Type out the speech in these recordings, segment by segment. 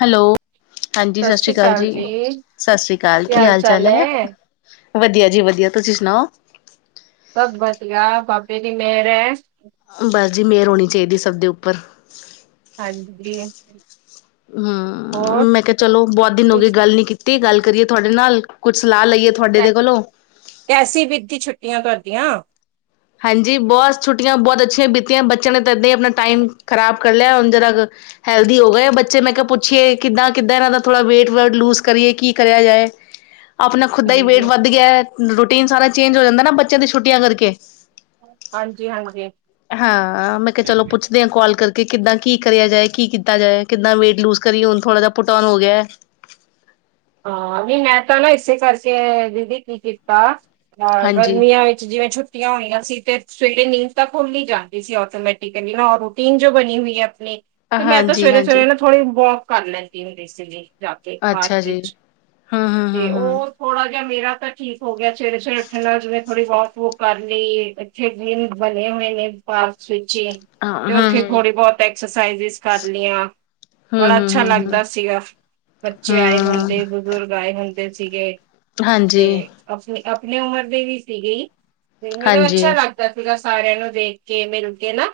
Hello, ਹਾਂਜੀ। ਸਤਿ ਸ੍ਰੀ ਅਕਾਲ ਜੀ। ਸਤਿ ਸ੍ਰੀ ਅਕਾਲ ਕੀ ਹਾਲ- ਚਾਲ ਆ। ਵਧੀਆ ਜੀ ਵਧੀਆ। ਤੁਸੀਂ ਸੁਣਾਓ? ਸਭ ਵਧੀਆ, ਬਾਬੇ ਦੀ ਮੇਹਰ ਹੈ। ਬਸ ਜੀ ਮਿਹਰ ਹੋਣੀ ਚਾਹੀਦੀ, ਸਭ ਦੇ ਉੱਪਰ ਹਾਂਜੀ, ਜੀ। ਹਮ ਮੈਂ ਕਿਹਾ, ਚਲੋ ਬਹੁਤ ਦਿਨ ਹੋ ਗਏ ਤੁਸੀਂ- ਗੱਲ ਨੀ ਕੀਤੀ ਗੱਲ ਕਰੀਏ ਤੁਹਾਡੇ ਨਾਲ ਕੁੱਛ ਸਲਾਹ ਲਈਏ, ਤੁਹਾਡੇ ਦੇ ਕੋਲੋਂ ਦੀਆਂ ਘਰਦੀਆਂ। ਹਾਂਜੀ ਬਹੁਤ ਛੁੱਟੀਆਂ, ਬਹੁਤ ਅੱਛੀਆਂ ਬੀਤੀਆਂ ਬੱਚਿਆਂ ਨੇ ਤਾਂ ਇੱਦਾਂ ਹੀ ਆਪਣਾ ਟਾਈਮ ਖ਼ਰਾਬ ਕਰ ਲਿਆ, ਹੁਣ ਜਰਾ ਹੈਲਦੀ ਹੋ ਗਏ ਆ ਬੱਚੇ ਮੈਂ ਕਿਹਾ, ਪੁੱਛੀਏ ਕਿੱਦਾਂ- ਕਿੱਦਾਂ, ਇਹਨਾਂ ਦਾ ਥੋੜ੍ਹਾ ਵੇਟ- ਵੇਟ ਲੂਜ ਕਰੀਏ ਕੀ ਕਰਿਆ ਜਾਏ। ਆਪਣਾ ਖੁਦ ਦਾ ਹੀ ਵੇਟ ਹਾਂਜੀ, ਵੱਧ ਗਿਆ, ਰੂਟੀਨ ਸਾਰਾ ਚੇਂਜ ਹੋ ਜਾਂਦਾ ਨਾ, ਬੱਚਿਆਂ ਦੀਆਂ ਛੁੱਟੀਆਂ ਕਰਕੇ। ਹਾਂਜੀ-ਹਾਂਜੀ ਹਾਂ ਮੈਂ ਕਿਹਾ, ਚਲੋ ਪੁੱਛਦੇ ਹਾਂ ਕਾਲ ਕਰਕੇ। ਕਿੱਦਾਂ ਕੀ ਕਰਿਆ ਜਾਏ, ਕੀ ਕੀਤਾ ਜਾਏ ਕਿੱਦਾਂ ਵੇਟ ਲੂਜ ਕਰੀਏ, ਹੁਣ ਥੋੜ੍ਹਾ ਜਿਹਾ ਪੁੁਟਓਨ ਹੋ ਗਿਆ। ਠੀਕ। ਹਾਂ ਵੀ ਮੈਂ ਤਾਂ ਨਾ, ਇਸੇ ਕਰਕੇ ਦੀਦੀ ਕੀ ਕੀਤਾ। ਹਾਂ, ਹਾਂਜੀ। ਗਰਮੀਆਂ ਵਿੱਚ ਜਿਵੇਂ ਛੁੱਟੀਆਂ। ਛੁੱਟੀਆਂ ਹੋਈਆਂ ਸੀ। ਤੇ ਸਵੇਰੇ ਨੀਂਦ ਤਾਂ ਖੁੱਲ ਹੀ ਜਾਂਦੀ ਸੀ ਆਟੋਮੈਟਿਕਲੀ ਰੂਟੀਨ ਜੋ ਬਣੀ ਹੋਈ ਹੈ ਆਪਣੀ। ਤੇ ਮੈਂ ਤਾਂ ਹਾਂਜੀ ਸਵੇਰੇ ਹਾਂਜੀ -ਸਵੇਰੇ ਨਾ, ਥੋੜ੍ਹੀ ਵੋਕ ਕਰ ਲੈਂਦੀ ਹੁੰਦੀ ਸੀ ਜਾ ਕੇ ਪਾਰਕ ਅੱਛਾ ਜੀ ਵਿਚ। ਹੂੰ ਹੂੰ ਹੂੰ ਤੇ ਹੂੰ। ਉਹ ਥੋੜਾ ਜਿਹਾ ਮੇਰਾ ਤਾਂ ਠੀਕ ਹੋ ਗਿਆ, ਸਵੇਰੇ -ਸਵੇਰੇ ਉੱਠਣ ਨਾਲ ਜਿਵੇਂ ਥੋੜ੍ਹੀ ਵੋਕ ਵੁਕ ਕਰ ਲਈ ਇੱਥੇ ਜਿਵੇਂ ਬਣੇ। ਹੋਏ ਨੇ ਪਾਰਕ ਵਿੱਚ ਹੀ ਹਾਂ ਤੇ, ਹਾਂ ਉੱਥੇ ਹਾਂ। ਥੋੜੀ ਬਹੁਤ ਐਕਸਰਸਾਈਜ ਕਰ ਲਈਆਂ। ਹੂੰ ਬੜਾ ਹੂੰ ਅੱਛਾ ਹੂੰ ਹੂੰ ਲੱਗਦਾ, ਸੀਗਾ ਬੱਚੇ ਆਏ ਹੂੰ ਹੁੰਦੇ ਬਜ਼ੁਰਗ। ਆਏ ਹੁੰਦੇ ਸੀਗੇ ਹਾਂਜੀ ਤੇ ਆਪਣੀ, ਆਪਣੀ ਉਮਰ ਦੇ ਵੀ ਸੀ ਗੇ । ਮਤਲਬ ਹਾਂਜੀ। ਅੱਛਾ ਲੱਗਦਾ ਸੀਗਾ, ਸਾਰਿਆਂ ਨੂੰ ਦੇਖ ਕੇ ਮਿਲ ਕੇ ਨਾ।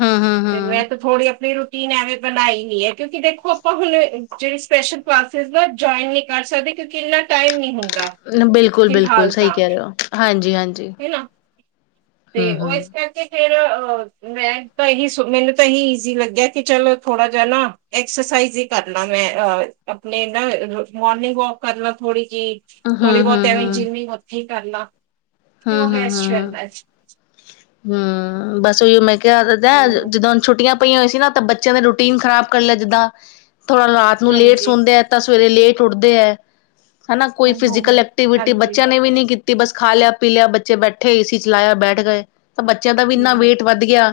ਹੂੰ ਹੂੰ ਫੇਰ, ਮੈਂ ਤਾਂ ਹੂੰ ਥੋੜੀ ਆਪਣੀ । ਰੂਟੀਨ ਐਵੇਂ ਬਣਾਈ ਹੋਈ ਹੈ। ਕਿਉਂਕਿ ਦੇਖੋ ਆਪਾਂ ਹੁਣ ਜਿਹੜੀ ਸਪੈਸ਼ਲ ਕਲਾਸ ਜੁਆਇਨ। ਨਹੀਂ ਕਰ ਸਕਦੇ, ਕਿਉਂਕਿ ਇੰਨਾ ਟਾਈਮ ਨੀ ਹੁੰਦਾ ਬਿਲਕੁਲ ਬਿਲਕੁਲ ਫਿਲਹਾਲ ਸਹੀ ਤਾਂ। ਕਹਿ ਰਹੇ ਹੋ ਹਾਂਜੀ ਹਾਂਜੀ। ਹਨਾ, ਤੇ ਹੂੰ ਉਹ ਹੂੰ ਇਸ ਕਰਕੇ। ਫੇਰ ਮੈਂ ਤਾਂ ਇਹੀ ਮੈਨੂੰ ਤਾਂ ਇਹੀ ਈਜ਼ੀ ਲੱਗਿਆ ਕਿ ਚਲ ਥੋੜਾ ਜਾ ਨਾ ਐਕਸਰਸਾਈਜ਼। ਐਕਸਰਸਾਈਜ਼ ਹੀ ਕਰਲਾ ਮੈਂ ਅਹ ਆਪਣੇ ਨਾ ਮੋਰਨਿੰਗ ਵਾਕ ਕਰ ਲਾ ਥੋੜੀ। ਜੀ ਹੂੰ ਹੂੰ ਥੋੜੀ ਬਹੁਤ ਹੂੰ ਐਵੇਂ ਹੂੰ ਜਿੰਮ ਹੀ ਉੱਥੇ ਹੀ ਕਰ ਲਾ ਤੇ ਉਹ ਬੈਸਟ ਰਹਿੰਦਾ ਸੀ। ਹਮ, ਬਸ ਉਹੀਓ ਮੈਂ ਕਿਹਾ ਦਾ ਹਮ ਜਦੋਂ ਛੁੱਟੀਆਂ। ਪਈਆ ਹੋਇਆਂ ਸੀ ਨਾ, ਤਾਂ ਬੱਚਿਆਂ ਦੇ ਰੂਟੀਨ ਖਰਾਬ ਕਰ ਲਿਆ, ਜਿੱਦਾਂ ਥੋੜਾ ਰਾਤ ਨੂੰ ਲੇਟ ਹਾਂਜੀ ਸੌਦੇ ਆ ਤਾਂ। ਸਵੇਰੇ ਲੇਟ ਉੱਠਦੇ ਹੈ। ਹਨਾ ਕੋਈ ਹਾਂ ਹਾਂ ਫਿਜੀਕਲ ਹਾਂ ਐਕਟੀਵਿਟੀ ਹਾਂਜੀ ਬੱਚਿਆਂ ਨੇ ਵੀ ਨਹੀਂ ਕੀਤੀ ਬਸ ਖਾ ਲਿਆ। ਪੀ ਲਿਆ, ਬੱਚੇ ਬੈਠੇ ਏ ਸੀ ਚਲਾਇਆ, ਬੈਠ ਗਏ ਤਾਂ ਬੱਚਿਆਂ ਦਾ ਵੀ ਇੰਨਾ ਹਮ ਵੇਟ ਵੱਧ ਗਿਆ।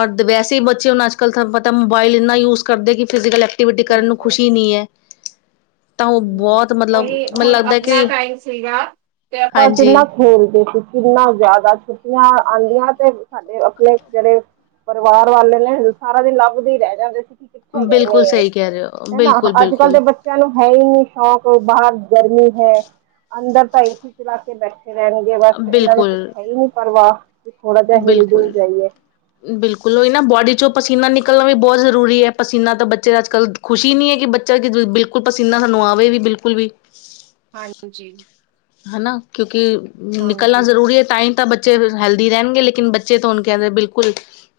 ਔਰ ਵੈਸੇ ਹੀ ਬੱਚੇ ਹੁਣ ਅੱਜ ਕੱਲ ਤੁਹਾਨੂੰ ਪਤਾ ਮੋਬਾਇਲ ਇੰਨਾ ਯੂਜ ਕਰਦੇ ਕੀ ਫਿਜੀਕਲ ਐਕਟੀ ਐਕਟੀਵਿਟੀ ਕਰਨ ਨੂੰ ਬਿਲਕੁਲ। ਖੁਸ਼ੀ ਨਹੀਂ ਹੈ। ਤਾਂ ਉਹ ਬਹੁਤ ਮਤਲਬ ਉਹੀ ਮੈਨੂੰ ਹੁਣ ਲੱਗਦਾ ਆਪਣਾ ਕਿ ਟਾਈਮ ਸੀਗਾ ਤੇ ਆਪਾਂ ਹਾਂਜੀ ਕਿੰਨਾ। ਖੇਲਦੇ ਸੀ, ਕਿੰਨਾ ਜ਼ਿਆਦਾ ਛੁੱਟੀਆਂ ਆਉਂਦੀਆਂ ਤੇ ਸਾਡੇ ਆਪਣੇ ਜਿਹੜੇ। ਪਰਿਵਾਰ ਵਾਲੇ, ਨੇ ਸਾਰਾ ਦਿਨ ਲੱਭਦੇ ਹੀ ਰਹਿ ਜਾਂਦੇ ਸੀ। ਕਿੱਥੇ ਗਏ ਬਿਲਕੁਲ ਨੇੇ, ਸਹੀ ਕਹਿ ਰਹੇ ਹੋ ਹਨਾ ਬਿਲਕੁਲ ਅੱਜ ਕੱਲ੍ਹ ਬਿਲਕੁਲ ਦੇ ਬੱਚਿਆਂ ਨੂੰ। ਤੇ ਸ਼ੌਕ ਬਾਹਰ ਗਰਮੀ ਹੈ, ਅੰਦਰ ਤਾਂ ਏਸੀ ਚਲਾ ਕੇ ਬੈਠੇ। ਬੈਠੇ ਰਹਿਣਗੇ ਬਸ, ਇਹਨਾਂ ਨੂੰ ਕੁਛ ਬਿਲਕੁਲ ਹੈ ਹੀ ਨੀ ਪਰਵਾਹ। ਕਿ ਥੋੜਾ ਜਿਹਾ ਹਿਲ ਬਿਲਕੁਲ ਡੁਲ ਜਾਈਏ -ਬਿਲਕੁਲ, ਉਹ ਨਾ ਬੋਡੀ 'ਚੋਂ। ਪਸੀਨਾ ਨਿਕਲਣਾ ਵੀ ਬਹੁਤ ਜ਼ਰੂਰੀ ਹੈ, ਪਸੀਨਾ ਤਾਂ ਬੱਚੇ ਅੱਜ ਕੱਲ੍ਹ ਖੁਸ਼ੀ ਨਹੀਂ ਹੈ, ਕਿ ਬੱਚਾ ਬਿਲਕੁਲ ਪਸੀਨਾ ਸਾਨੂੰ। ਆਵੇ ਵੀ ਬਿਲਕੁਲ ਵੀ। ਹਾਂਜੀ। ਹਨਾ ਕਿਉਂਕਿ ਨਿਕਲਣਾ ਹਾਂਜੀ ਜ਼ਰੂਰੀ ਹੈ ਤਾਂਈ ਤਾਂ ਬੱਚੇ। ਹੈਲਦੀ ਰਹਿਣਗੇ, ਲੇਕਿਨ ਬੱਚੇ ਤਾਂ ਹੁਣ ਕਹਿੰਦੇ ਬਿਲਕੁਲ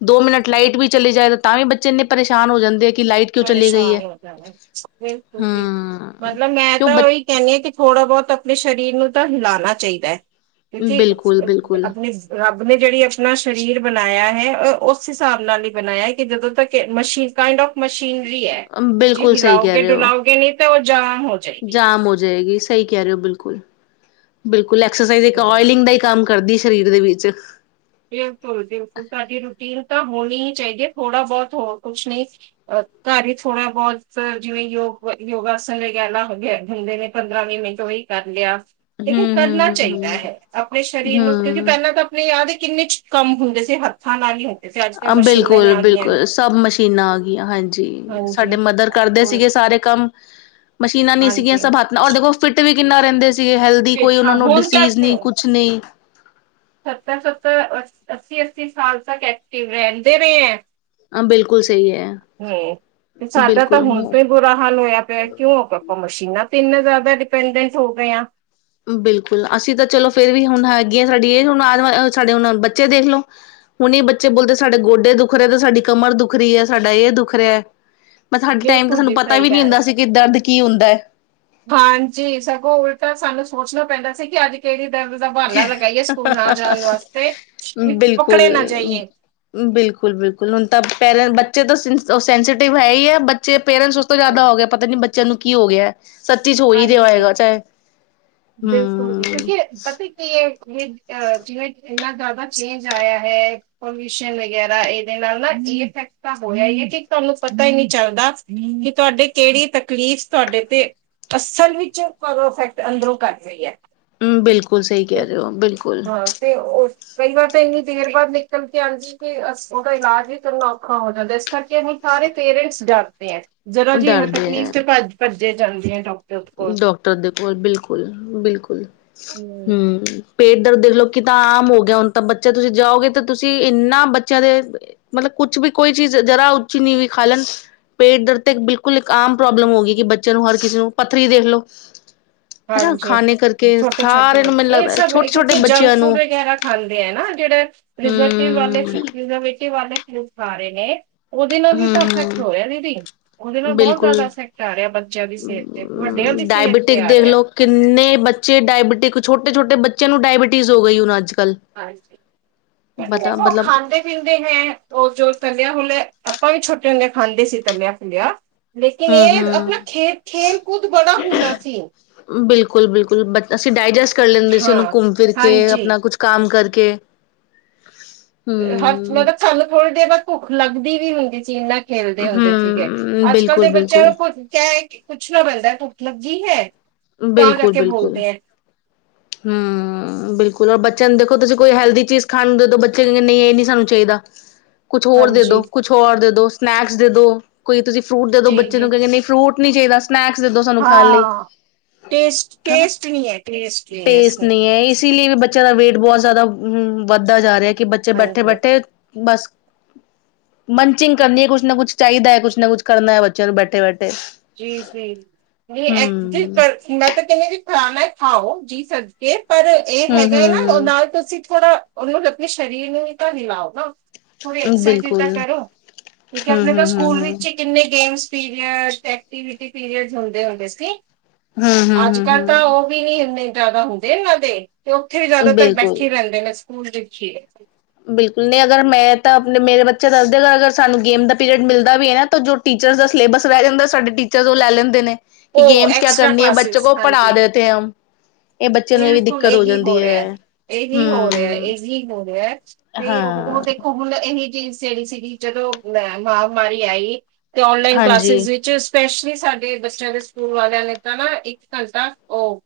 ਦੋ ਮਿੰਟ ਲਾਈਟ ਵੀ ਚਲੇ ਜਾਏ ਤਾਂਵੀ ਬੱਚੇ ਇੰਨੇ। ਪਰੇਸ਼ਾਨ ਹੋ ਜਾਂਦੇ ਹੈ ਕਿ। ਲਾਈਟ ਕਿਉਂ ਚਲੀ ਗਈ ਹੈ ਪਰੇਸ਼ਾਨ ਹੋ ਜਾਂਦੇ ਹੈ, ਬੱਚੇ ਬਿਲਕੁਲ ਜੀ। ਹਮ ਮਤਲਬ ਮੈਂ ਕਿਉਂ ਤਾਂ ਬ ਉਹੀ ਕਹਿੰਦੀ ਹਾਂ, ਕਿ ਥੋੜ੍ਹਾ ਬਹੁਤ ਆਪਣੇ ਸਰੀਰ ਨੂੰ ਤਾਂ ਹਿਲਾਉਣਾ ਚਾਹੀਦਾ ਹੈ। ਕਿਉਂਕਿ ਬਿਲਕੁਲ ਅਹ ਬਿਲਕੁਲ ਆਪਣੇ ਆਪਣੇ। ਆਪਣੇ ਜਿਹੜੀ ਆਪਣਾ ਸਰੀਰ ਬਣਾਇਆ ਹੈ ਉਸ ਹਿਸਾਬ ਨਾਲ ਹੀ ਬਣਾਇਆ ਕਿ ਜਦੋਂ ਤੱਕ ਮਸ਼ੀਨ ਕਾਇੰਡ ਔਫ। ਸੀਨਰੀ ਹੈ ਜੇ ਬਿਲਕੁਲ ਸਹੀ ਕਹਿ ਹਿਲਾਓਗੇ ਰਹੇ ਹੋ ਡੁਲਾਓਗੇ ਨਹੀਂ ਤੇ ਉਹ ਜਾ। ਜਾਮ ਹੋ ਜਾਏਗੀ ਸਹੀ ਕਹਿ ਰਹੇ ਹੋ ਬਿਲਕੁਲ ਬਿਲਕੁਲ ਐਕਸਰਸਾਈਜ਼ ਇੱਕ ਇਲਿੰਗ ਦਾ ਹੀ ਕੰਮ। ਕਰਦੀ ਸਰੀਰ ਦੇ ਵਿੱਚ। ਬਿਲਕੁਲ ਬਿਲਕੁਲ ਸਾਡੀ ਰੂਟੀਨ ਤਾਂ ਹੋਣੀ ਹੀ ਚਾਹੀਦੀ ਹੈ ਥੋੜਾ ਬਹੁਤ ਹੋ ਕੁਛ ਨਹੀਂ ਅ ਘਰ ਹੀ ਥੋੜਾ ਬਹੁਤ ਜਿਵੇਂ ਕਿ ਉਹ। ਯੋਗਾ ਆਸਣ ਵਗੈਰਾ ਹੋ ਗਿਆ ਹੁੰਦੇ ਨੇ ਪੰਦਰਾਂ ਵੀਹ ਮਿੰਟ ਉਹੀ ਕਰ ਲਿਆ ਹੈ। ਲੇਕਿਨ ਹਮ ਹਮ ਕਰਨਾ ਹਮ ਚਾਹੀਦਾ ਹਮ ਹੈ ਆਪਣੇ ਸਰੀਰ ਨੂੰ ਕਿਉਂਕਿ ਪਹਿਲਾਂ ਤਾਂ ਆਪਣੇ ਯਾਦ। ਕਿੰਨੇ ਕੰਮ ਹੁੰਦੇ ਸੀ ਹੱਥਾਂ ਨਾਲ ਹੀ । ਬਿਲਕੁਲ ਬਿਲਕੁਲ ਸਭ ਮਸ਼ੀਨਾਂ ਆ ਗਈਆਂ ਹਾਂਜੀ ਹਾਂਜੀ ਸਾਡੇ ਮਦਰ ਕਰਦੇ ਹੋਰ ਸੀਗੇ। ਸਾਰੇ ਕੰਮ। ਮਸ਼ੀਨਾਂ ਨਹੀਂ ਸੀਗੀਆਂ ਹਾਂਜੀ ਸਭ ਹੱਥ ਨਾਲ ਔਰ ਦੇਖੋ ਫਿੱਟ ਵੀ ਕਿੰਨਾ ਰਹਿੰਦੇ ਸੀ। ਸੀਗੇ ਹੈਲਦੀ ਫਿਰ ਕੋਈ ਉਹਨਾਂ ਹਾਂ ਨੂੰ ਹੁਣ ਡਿਸੀਜ਼ ਤੱਕ ਨਹੀਂ ਕੁਛ ਨਹੀਂ। ਸੱਤਰ ਸੱਤਰ ਅ ਅੱਸੀ ਅੱਸੀ ਸਾਲ ਤੱਕ ਐਕਟਿਵ ਰਹਿੰਦੇ ਰਹੇ ਹੈ ਹਾਂ ਬਿਲਕੁਲ ਸਹੀ ਹੈ ਹਮ ਤੇ ਸਾਡਾ ਤਾਂ ਬਿਲਕੁਲ ਹੁਣ ਹ ਤੋਂ ਹੀ ਬੁਰਾ ਹਾਲ ਹੋਇਆ ਪਿਆ ਕਿਉਂ ਆਪਾਂ ਮਸ਼ੀਨਾਂ ਇੰਨੇ ਜ਼ਿਆਦਾ ਡਿਪੈਂਡ ਹੋ ਗਏ ਆ ਬਿਲਕੁਲ ਅਸੀਂ ਤਾਂ ਚਲੋ ਫਿਰ ਵੀ ਹੁਣ ਹੈਗੀ ਹਾਂ ਸਾਡੀ ਇਹ ਹੁਣ ਆਦ ਸਾਡੇ ਹੁਣ ਬੱਚੇ ਦੇਖ ਲਓ ਹੁਣ ਬੱਚੇ ਬੋਲਦੇ ਸਾਡੇ ਗੋਡੇ ਦੁੱਖ ਰਹੀ ਹੈ ਤਾਂ ਸਾਡੀ ਕਮਰ ਦੁੱਖ ਰਹੀ ਹੈ ਸਾਡਾ ਇਹ ਦੁੱਖ ਰਿਹਾ ਮ ਸਾਡੇ ਟਾਈਮ ਤੇ ਬਿਲਕੁਲ ਸਾਨੂੰ ਜੀ ਪਤਾ ਸਹੀ ਵੀ ਨਹੀਂ ਗੱਲ ਹੈ। ਹੁੰਦਾ ਸੀ ਕਿ ਦਰਦ ਕੀ ਹੁੰਦਾ ਹੈ ਹਾਂਜੀ ਸਗੋਂ ਉਲਟਾ ਸਾਨੂੰ ਸੋਚਣਾ ਪੈਂਦਾ ਸੀ ਕਿ ਅੱਜ ਕਿਹੜੀ ਧਰ ਦਾ ਬਹਾਨਾ ਲਗਾਏ ਸਕੂਲ ਨਾ ਜਾਣ ਵਾਸਤੇ ਕਿ ਬਿਲਕੁਲ ਪਕੜੇ ਨਾ ਜਾਈਏ ਬਿਲਕੁਲ ਬਿਲਕੁਲ ਹੁਣ ਤਾਂ ਪੇਰ ਬੱਚੇ ਤੋਂ ਸੈਂਸਟਿਵ ਹੈ ਹੀ ਹੈ ਬੱਚੇ ਪੇਰੈਂਟਸ ਉਸ ਤੋਂ ਜ਼ਿਆਦਾ ਹੋ ਗਿਆ ਪਤਾ ਨੀ ਬੱਚਿਆਂ ਨੂੰ ਕੀ ਹੋ ਗਿਆ ਸੱਚੀ ਚ ਹੋ ਹੀ ਰਿਹਾ ਹੈਗਾ ਹਾਂਜੀ ਚਾਹੇ ਬਿਲਕੁਲ ਹਮ ਜੀ, ਕਿਉਂਕਿ ਪਤਾ ਜਿਵੇਂ ਇੰਨਾ ਜ਼ਿਆਦਾ ਚੇਂਜ ਆਇਆ ਹੈ ਪੋਲਿਊਸ਼ਨ ਵਗੈਰਾ ਇਹਦੇ ਜੀਵ ਖੱਟਾ ਹੋਇਆ ਤੁਹਾਨੂੰ ਪਤਾ ਹੀ ਨਹੀਂ ਚੱਲਦਾ ਕਿ ਤੁਹਾਡੇ ਕਿਹੜੀ ਤਕਲੀਫ਼ ਤੁਹਾਡੇ ਤੇ ਅਸਲ ਵਿੱਚ ਪਰਫੈਕਟ ਅੰਦਰੋਂ ਘੱਟ ਰਹੀ ਹੈ ਹਮ ਬਿਲਕੁਲ ਸਹੀ ਕਹਿ ਤੇ ਰਹੇ ਹੋ ਬਿਲਕੁਲ ਹਾਂ ਤੇ ਉਹ ਕਈ ਵਾਰ ਤਾਂ ਇੰਨੀ ਦੇਰ ਬਾਅਦ ਨਿਕਲ ਕੇ ਆਉਂਦੀ ਵੀ ਉਹਦਾ ਇਲਾਜ ਵੀ ਕਰਨਾ ਔਖਾ ਹੋ ਜਾਂਦਾ ਇਸ ਕਰਕੇ ਅਸੀਂ ਸਾਰੇ ਪੇਰੈਂਟਸ ਡਦੇ ਹੈ ਜਦ ਜੀ ਡਰਦੇ ਤਕਲੀਫ਼ ਹੈ ਤੇ ਭੱਜੇ ਜਾਂਦੇ ਹੈ ਡਾਕਟਰ ਕੋਲ। ਡਾਕਟਰ ਦੇ ਕੋਲ ਬਿਲਕੁਲ ਬਿਲਕੁਲ ਹੂੰ। ਹਮ ਪੇਟ ਦਰਦ ਦੇਖ ਲਓ ਕਿ ਤਾਂ ਆਮ ਹੋ ਗਿਆ ਹੁਣ ਤਾਂ ਬੱਚਾ ਬੱਚਾ ਤੁਸੀਂ ਜਾਓਗੇ ਤਾਂ ਤੁਸੀਂ ਇੰਨਾ ਬੱਚਿਆਂ ਦੇ ਮਤਲਬ ਕੁਛ ਵੀ ਕੋਈ ਚੀਜ਼ ਜਰਾ ਉੱਚੀ ਨੀ ਵੀਖਾ ਲਣ ਪੇਟ ਦਰਦ ਤੇ ਬਿਲਕੁਲ ਇੱਕ ਆਮ ਪ੍ਰੋਬਲਮ ਹੋ ਗਈ, ਕਿ ਬੱਚਿਆਂ ਨੂੰ ਹਰ ਕਿਸੇ ਨੂੰ ਪੱਥਰੀ ਦੇਖ ਲੋ। ਹਾਂਜੀ ਛੋਟੇ ਛੋਟੇ ਨੂੰ ਮੈਨੂੰ ਬੱਚੇ, ਇਹ ਲੱਗਦਾ ਸਭ ਛੋਟੇ ਛੋਟੇ ਕਿਉਂਕਿ ਜੰਕ ਬੱਚਿਆਂ ਨੂੰ ਫੂਡ ਵਗੈਰਾ ਖਾਂਦੇ ਐ ਨਾ। ਜਿਹੜੇ [unintelligible] ਵਾਲੇ ਹਮ ਰਹੇ ਨੇ ਉਹਦੇ ਨਾਲ ਵੀ ਹਮ ਤਾਂ ਇਫੈਕਟ ਹਮ ਹੋਇਆ ਦੀਦੀ ਉਹਦੇ ਨਾਲ ਬਹੁਤ ਬਿਲਕੁਲ ਜ਼ਿਆਦਾ ਇਫੈਕਟ ਆ ਰਿਹਾ ਬੱਚਿਆਂ ਦੀ ਸਿਹਤ ਤੇ ਵੱਡੇ ਹੁੰਦੀ ਸਿਹਤ ਡਾਇਬਟਿਕ ਤੇ ਦੇਖ ਰਿਹਾ। ਲਓ ਕਿੰਨੇ ਬੱਚੇ ਡਾਇਬਟਿਕ ਛੋਟੇ ਛੋਟੇ ਬੱਚਿਆਂ ਨੂੰ ਡਾਇਬਟੀਜ਼ ਹੋ ਗਈ ਹੁਣ ਅੱਜ ਕੱਲ ਹਾਂਜੀ ਪਤਾ ਦੇਖੋ ਮਤਲਬ ਖਾਂਦੇ ਪੀਂਦੇ ਹੈ ਉਹ ਜੋ ਤਲਿਆ ਹਮਨੇ ਆਪਾਂ ਵੀ ਛੋਟੇ ਹੁੰਦੇ ਖਾਂਦੇ ਸੀ ਤਲਿਆ ਫਿਲਿਆ ਲੇਕਿਨ ਹਮ ਇਹ ਆਪਣਾ ਹਮ ਖੇ ਖੇਲ ਕੂਦ ਬੜਾ ਹੁੰਦਾ ਸੀ ਬਿਲਕੁਲ ਬਿਲਕੁਲ ਬ ਅਸੀਂ ਡਾਈਜੈਸਟ ਕਰ ਲੈਂਦੇ ਸੀ ਉਹਨੂੰ ਹਾਂ, ਘੁੰਮ ਫਿਰ ਕੇ ਹਾਂਜੀ। ਆਪਣਾ ਕੁਛ ਕੰਮ ਕਰਕੇ ਕੇ ਹ ਮਤਲਬ ਸਾਨੂੰ ਥੋੜੀ ਦੇਰ ਬਾਅ ਭੁੱਖ ਲੱਗਦੀ ਵੀ ਹੁੰਦੀ ਸੀ ਜਿੰਨਾ ਖੇਲਦੇ ਹੁੰਦੇ ਸੀਗੇ ਹਮ ਅੱਜ ਕੱਲ ਦੇ ਬਿਲਕੁਲ ਬੱਚਿਆਂ ਦਾ ਬਿਲਕੁਲ ਭੁ ਕਿਆ ਕੁੱਛ ਨਾ ਬਣਦਾ ਭੁੱੱਖ ਲੱਗੀ ਹੈ ਤਾਂ ਕਰਕੇ ਬੋਲਦੇ ਹੈ ਹਮ ਬਿਲਕੁਲ ਔਰ ਬੱਚਿਆਂ ਨੂੰ ਦੇਖੋ ਤੁਸੀਂ ਕੋਈ ਹੈਲਦੀ ਚੀਜ਼ ਖਾਣ ਨੂੰ ਦੇਦੋ ਬੱਚੇ ਕਹਿੰਦੇ ਨਹੀਂ ਇਹ ਨੀ ਸਾਨੂੰ ਚਾਹੀਦਾ ਦਾ ਕੁਛ ਹੋਰ ਦੇ ਦੋ, ਹਾਂਜੀ ਕੁਛ ਹੋਰ ਦੇ ਦੋ, ਸਨੈਕਸ ਦੇ ਦੋ, ਕੋਈ ਤੁਸੀਂ ਫਰੂਟ ਦੇ ਦੋ, ਜੀ ਬੱਚੇ ਨੂੰ ਜੀ ਕਹਿੰਦੇ ਨਹੀਂ ਫਰੂਟ ਨਹੀਂ ਚਾਹੀਦਾ ਸਨੈਕਸ ਦੇਦੋ ਸਾਨੂੰ ਖਾਣ ਲਈ, ਹਾਂ ਟੇਸਟ ਹੈਨਾ। ਟੇਸਟ ਨਹੀਂ ਹੈ ਟੇਸਟ ਨਹੀਂ ਹੈ ਇਸ ਟੇਸਟ ਵਿੱਚ। ਨਹੀਂ ਹੈ, ਇਸ ਲਈ ਵੀ ਬੱਚਿਆਂ ਦਾ ਵੇਟ ਬਹੁਤ ਜ਼ਿਆਦਾ ਵੱਧਦਾ ਜਾ ਰਿਹਾ ਐ। ਕਿ ਬੱਚੇ ਬੈਠੇ ਹਾਂਜੀ ਬੈਠੇ ਬਸ ਮੰਚਿੰਗ ਕਰਨੀ ਹੈ, ਕੁਛ ਨਾ ਕੁਛ ਚਾਹੀਦਾ ਹੈ, ਕੁੱਛ ਨਾ ਕੁੱਛ ਕਰਨਾ ਹੈ, ਬੱਚਿਆਂ ਨੂੰ ਬੈਠੇ ਬੈਠੇ ਜੀ ਜੀ ਨਹੀਂ, ਐ ਜੀ ਹੂੰ। ਪਰ, ਮੈਂ ਤਾਂ ਕਹਿੰਨੀ ਆਂ ਜੀ ਖਾਣਾ ਐ, ਖਾਓ ਜੀ ਸਦ ਕੇ, ਪਰ ਇਹ ਹੂੰ ਹੈਗਾ ਹੈ ਨਾ ਉਹ ਹੂੰ ਨਾਲ ਤੁਸੀਂ ਥੋੜਾ ਔਨੂ ਆਪਣੇ ਸ਼ਰੀਰ ਨੂ ਵੀ ਤਾਂ ਹਿਲਾਯੋ ਨਾ। ਪੂਰੀ ਐਕਸਰ ਸਾਈਜ਼ ਤਾਂ ਬਿਲਕੁਲ ਕਰੋ, ਕਿਉਂਕਿ ਹੂੰ ਆਪਣੇ ਹੂੰ ਤਾਂ ਹੂੰ ਸਕੂਲ ਹੂੰ। ਵਿੱਚ ਹੀ ਕਿੰਨੇ ਗੇਮਸ ਪੀਰੀਅਡ, ਐਕਟੀਵਿਟੀ ਪੀਰੀਅਡ ਹੁੰਦੇ ਹੁੰਦੇ ਸੀ। ਹੂੰ ਹੂੰ ਅੱਜ ਹੂੰ ਕੱਲ੍ਹ ਤਾਂ ਹੂੰ ਉਹ ਵੀ ਨੀ ਹੁੰਦੇ। ਜ਼ਿਆਦਾ ਹੁੰਦੇਨਾਂ ਦੇ ਤੇ ਉੱਥੇ ਵੀ ਜ਼ਿਆਦਾਤਰ ਬਿਲਕੁਲ ਬੈਠੇ ਹੀ ਰਹਿੰਦੇ ਨੇ ਸਕੂਲ ਵਿਚ ਏ। ਬਿਲਕੁਲ ਨਹੀਂ ਅਗਰ ਮੈਂ ਤਾਂ ਆਪਣੇ, ਮੇਰੇ ਬੱਚੇ ਦੱਸਦੇ ਅਗਰ ਸਾਨੂੰ ਗੇਮ ਦਾ ਪੀਰੀਅਡ ਮਿਲਦਾ ਵੀ ਹੈ ਨਾ, ਜੋ ਟੀਚਰ ਦਾ ਸਿਲੇਬਸ ਰਹਿ ਜਾਂਦਾ, ਸਾਡੇ ਟੀਚਰ ਉਹ ਲੈ ਲੈਂਦੇ ਨੇ ਕਿ ਉਹ ਗੇਮਸ ਕਿਆ ਐਕਸਟਰਾ ਕਰਨੀ ਹੈ ਬੱਚੇ ਕਲਾਸਿਸ ਕੋ ਪੜ੍ਹਾ ਹਾਂਜੀ ਦੇਤੇ ਹਮ ਇਹ ਬੱਚੇ ਨੂੰ ਵੀ ਬਿਲਕੁਲ ਦਿੱਕਤ ਇਹ ਵੀ ਜਾਂਦੀ ਹੋ ਰਿਹਾ- ਹੈ ਇਹੀ ਹੋ ਰਿਹਾ- ਹਮ ਇਹੀ ਹੋ ਰਿਹਾ ਤੇ ਹਾਂ ਉਹ ਦੇਖੋ ਹੁਣ ਇਹਹੀ ਚੀਜ਼ ਜਿਹੜੀ ਸੀਗੀ ਜਦੋਂ ਅਹ ਮਹਾ ਮਾਰੀ ਆਈ ਤੇ ਔਨਲਾਈਨ ਹਾਂਜੀ ਕਲਾਸਿਸ ਵਿੱਚ ਸਪੈਸ਼ਲੀ ਸਾਡੇ ਬੱਚਿਆਂ ਦੇ ਸਕੂਲ ਵਾਲਿਆਂ ਨੇ ਤਾਂ ਨਾ ਇੱਕ ਘੰਟਾ ਉਹ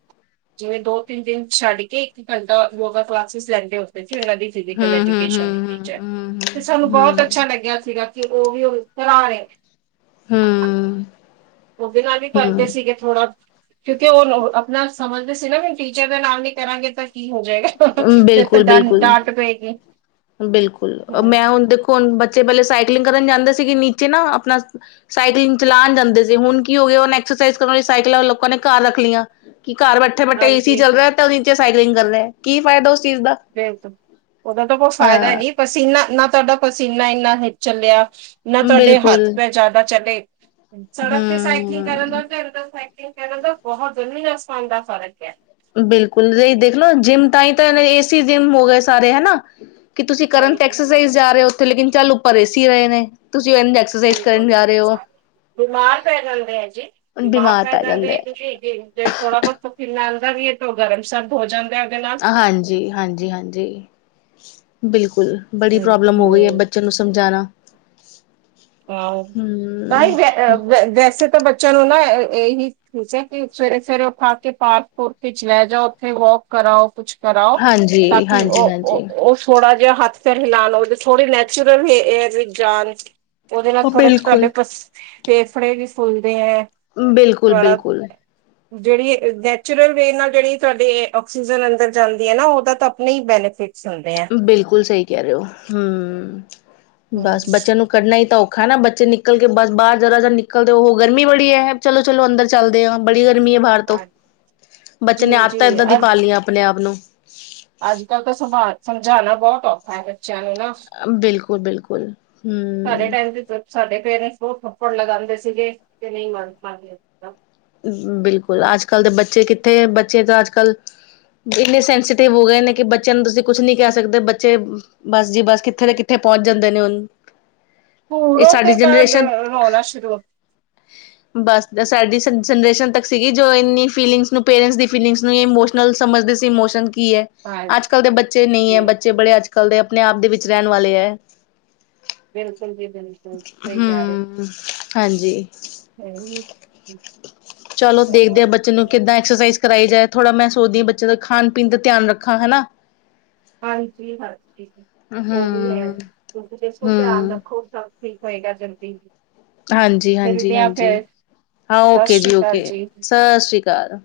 ਜਿਵੇਂ ਦੋ ਤਿੰਨ ਦਿਨ ਛੱਡ ਕੇ ਇੱਕ ਘੰਟਾ ਯੋਗਾ ਕਲਾਸਿਸ ਲੈਂਦੇ ਹੋਦੇ ਇਹਨਾਂ ਦੀ ਫਿਜ਼ਕਲ ਹਮ ਹਮ ਐਜੂਕੇਸ਼ਨ ਦੀ ਹਮ ਟੀਚਰ ਹਮ ਤੇ ਸਾਨੂੰ ਹਮ ਬਹੁਤ ਅੱਛਾ ਲੱਗਿਆ ਸੀਗਾ ਤੇ ਔਹ ਵੀ, ਉਸ ਤਰਹ ਹੈ। ਹਾਂ ਔਦੇ ਨਾਲ ਵੀ ਕਰਦੇ ਸੀਗੇ ਥੋੜਾ, ਕਿਉਂਕਿ ਔਹ ਨਾ ਸਮਝਦੇ ਸੀ ਨਾ ਵੀਣ ਟੀਚਰ ਦਾ ਨਾਲ ਨੀ ਕਰਾਂਗੇ ਤਾਂ ਕੀ ਹੋ ਹਮ ਫਿਰ ਤਾਂ ਬਿਲਕੁਲ ਡ ਬਿਲਕੁਲ ਡਾਂਟ ਪਏਗੀ ਬਿਲਕੁਲ, ਹਮ, ਮੈਂ ਹੁਣ ਦੇਖੋ ਹੁਣ ਬੱਚੇ ਪਹਿਲੇ ਸਾਈਕਲਿੰਗ ਕਰਨ ਜਾਂਦੇ ਸੀਗੇ, ਨੀਚੇ ਨਾ ਆਪਣਾ ਸਾਈਕਲਿੰਗ ਚਲਾਉਣ ਜਾਂਦੇ ਸੀ ਹੁਣ ਕੀ ਹੋ ਗਏ ਉਹੈ ਐਕਸਰਸਇਜ ਕਰਨ ਲਈ ਸਾਈਕਲਾਂ, ਲੋਕਾਂ ਨੇ ਘਰ ਰੱਖ ਲਈਆਂ ਕਿ ਘਰ ਬੈਠੇ ਬੈਠੇ ਏ ਸੀ ਹਾਂਜੀ ਚੱਲ ਰਿਹਾ, ਤੇ ਉਹ ਨੀਚੇ ਸਾਈਕਲਿੰਗ ਕਰ ਰਿਹਾ ਕੀ ਫਾਇਦਾ ਚੀਜ਼ ਦਾ ਉਹਦਾ, ਤਾਂ ਕੋਈ ਫ਼ਾਇਦਾ ਹੀ ਹਾਂ ਨਹੀਂ ਪਸੀਨਾ ਨਾ ਤੁਹਾਡਾ ਪਸੀਨਾ ਇੰਨਾ ਹ ਚੱਲਿਆ ਨਾ, ਤੁਹਾਡੇ ਬਿਲਕੁਲ ਹੱਥ- ਪੈਰ ਜ਼ਿਆਦਾ ਚਲੇ ਸੜਕ ਤੇ ਸਾਈਕਲਿੰਗ ਕਰਨ ਹਮ ਦਾ, ਘਰ ਤੱਕ ਸਾਈਕਲਿੰਗ ਕਰਨ ਦਾ, ਬਹੁਤ ਜ਼ਮੀਨ ਆਸਮਾਨ ਦਾ ਫ਼ਰਕ ਹੈ। ਬਿਲਕੁਲ, ਦੇਖਲੋ ਜਿੰਮ ਤਾਂ ਹੀ ਤਾਂ ਏਸੀ ਜਿੰਮ ਹੋ ਗਏ ਸਾਰੇ ਹਨਾ ਕਿ ਤੁਸੀਂ, ਕਰਨ ਤੇ ਹਾਂਜੀ ਐਕਸਰਸਾਈਜ਼ ਜਾ ਰਹੇ ਹੋ ਉਥੇ, ਲੇਕਿਨ ਚੱਲ ਉਪਰ ਏਸੀ ਰਹੇ ਨੇ ਤੁਸੀਂ ਐਕਸਰਸਾਈਜ਼ ਕਰਨ ਬਿਲਕੁਲ ਜਾ ਰਹੇ ਹੋ ਬਿਮਾਰ ਪੈ ਜਾਂਦੇ ਹੈ ਜੀ, ਬਿਮਾਰ ਪੈ ਜਾਂਦੇ ਆ ਤੁਸੀਂ ਥੋੜਾ ਬਹੁਤ ਪਸੀਨਾ ਤਵੀ ਤੋ ਗਰਮ ਸਰਦ ਹੋ ਜਾਂਦਾ ਉਹਦੇ ਨਾਲ ਹਾਂਜੀ- ਹਾਂਜੀ -ਹਾਂਜੀ ਬਿਲਕੁਲ ਬੜੀ ਪ੍ਰੋਬਲਮ ਹੋ ਗਈ ਹੈ, ਹੂੰ ਬੱਚਿਆਂ ਨੂੰ ਸਮਝਾਉਣਾ ਆਹੌ, ਤਾਂ ਹੀ ਹਮ ਵੈਸੇ ਤਾਂ ਬੱਚਿਆਂ ਨੂੰ ਨਾ ਇਹੀ ਠੀਕ ਹੈ, ਕਿ ਸਵੇਰੇ ਸਵੇਰੇ ਉਠਾ ਕੇ ਪਾਰਕ ਪੁਰਕ ਚ ਲੈ ਜਾਓ ਉੱਥੇ ਵੋਕ ਕਰਾਓ ਕੁਛ ਕਰਾਓ ਹਾਂਜੀ ਤਾਂਕਿ ਹਾਂਜੀ ਔਹ ਹਾਂਜੀ ਔਹ ਛੋੜਾ ਹੱਥ ਪੈਰ ਹਿਲਾਣ ਉਹਦੇ ਥੋੜੀ ਨੈਚੁਰਲ ਏਅਰ ਵਿੱਚ ਜਾਣ ਔਦੇ ਨਾਲ ਥੋੜੇ ਤੁਹਾਡੇ ਬਿਲਕੁਲ ਪ ਫੇਫੜੇ ਵੀ ਫੁੱਲਦੇ ਹੈ ਬਿਲਕੁਲ ਥੋੜਾ -ਬਿਲਕੁਲ ਜਿਹੜੀ ਨੈਚੁਰਲ ਵੇ ਨਾਲ ਜਿਹੜੀ ਤੁਹਾਡੀ ਆਕਸੀਜਨ ਅੰਦਰ ਜਾਂਦੀ ਹੈ, ਨਾ ਉਹਦਾ ਤਾਂ ਆਪਣੇ ਹੀ ਬੈਨੀਫਿਟ ਬਿਲਕੁਲ ਸਹੀ ਕਹਿ ਰਹੇ ਹੋ, ਹੂ ਹਮ ਬਸ ਬੱਚਿਆਂ ਨੂੰ ਕੱਰਣਾ ਔਖਾ ਨਾ ਬੱਚੇ ਨਿਕਲ ਕੇ ਬਸ ਬਾਹਰ ਜ਼ਰਾ ਜ ਨਿਕਲਦੇ ਉਹ ਗਰਮੀ ਬੜੀ ਹੈ ਚਲੋ ਚਲੋ ਅੰਦਰ ਚੱਲਦੇ ਆ, ਬੜੀ ਗਰਮੀ ਹੈ ਬਾਹਰ ਤੋਂ, ਹਾਂਜੀ। ਬੱਚੇ ਜੀ ਨੇ ਆਦਤ ਜੀ ਇਏਦਾਂ ਦੀ ਅੱਜ ਪਾ ਲਈਆਂ ਆਪਣੇ ਆਪ ਨੂੰ ਅੱਜ ਕੱਲ ਤਾਂ ਸਮਾ ਸਮਝਾਉਣਾ ਬਹੁਤ ਔਖਾ ਹੈ ਬੱਚਾ ਸਾਨੂੰ ਨਾ ਬਿਲਕੁਲ ਬਿਲਕੁਲ ਸਾਡੇ ਹਮ ਟਾਈਮ ਤੇ ਤ ਸਾਡੇ ਪੇਰੈਂਟਸ ਦੋ ਥੱਪੜ ਲਗਾਉਂਦੇ ਸੀਗੇ ਕਿ ਨਹੀਂ ਮਨ ਬਿਲਕੁਲ ਅੱਜ ਕੱਲ੍ਹ ਦੇ ਬੱਚੇ ਕਿੱਥੇ ਬੱਚੇ ਤਾਂ ਅੱਜ ਕੱਲ੍ਹ ਇੰਨੇ ਸੈਂਸੀਟਿਵ ਹੋ ਗਏ ਨੇ, ਕਿ ਬੱਚਿਆਂ ਨੂੰ ਤੁਸੀਂ ਕੁਛ ਨੀ ਕਹਿ ਸਕਦੇ ਬੱਚੇ ਬਸ ਜੀ ਬਸ ਕਿੱਥੇ ਦੇ ਕਿੱਥੇ ਪਹੁੰਚ ਜਾਂਦੇ ਨੇ ਹੁਨ [unintelligible] ਬਸ, ਸਾਡੀ ਸੰ ਜਨਰੇਸ਼ਨ ਤੱਕ ਸੀਗੀ ਜੋ ਇੰਨੀ ਫੀਲਿੰਗਸ ਨੂੰ, ਪੇਰੈਂਟਸ ਦੀ ਫੀਲਿੰਗਸ ਨੂੰ ਇਮੋਸ਼ਨਲ ਸਮਝਦੇ ਸੀ ਇਮੋਸ਼ਨ ਕੀ ਹੈ ਅੱਜ ਹਾਂਜੀ ਕੱਲ੍ਹ ਦੇ ਬੱਚੇ ਨਹੀਂ ਹੈ, ਜੀ ਬੱਚੇ ਬੜੇ ਅੱਜ ਕੱਲ੍ਹ ਦੇ ਆਪਣੇ ਆਪ ਦੇ ਵਿੱਚ ਰਹਿਣ ਵਾਲੇ ਹੈ ਬਿਲਕੁਲ ਜੀ, ਬਿਲਕੁਲ ਸਹੀ ਕਹਿ ਰਹੇ ਹਮ ਹਾਂਜੀ। ਚਲੋ ਦੇਖਦੇ ਆ, ਬੱਚੇ ਨੂੰ ਕਿੱਦਾਂ ਐਕਸਰਸਾਈਜ਼ ਕਰਵਾਈ ਜਾਏ, ਥੋੜ੍ਹਾ ਮੈਂ ਸੋਚਦੀ ਹਾਂ ਬੱਚੇ ਦਾ ਖਾਣ, ਪੀਣ ਦਾ ਧਿਆਨ ਰੱਖਾਂ ਹਨਾ। ਹਾਂਜੀ, [unintelligible] ਉਹ ਵੀ ਹੈ ਹਮ ਕਿਉਂਕਿ ਜਿਸ ਨੂੰ ਧਿਆਨ ਹਮ ਰੱਖੋ ਸਭ ਠੀਕ ਹੋਏਗਾ ਜ। ਹਾਂਜੀ -ਹਾਂਜੀ, ਹਾਂਜੀ ਫੇਰ ਹਾਂ, ਸਤਿ ਓਕੇ ਜੀ ਸ੍ਰੀ ਅਕਾਲ ਓਕੇ ਜੀ ਸਤਿ ਸ੍ਰੀ ਅਕਾਲ।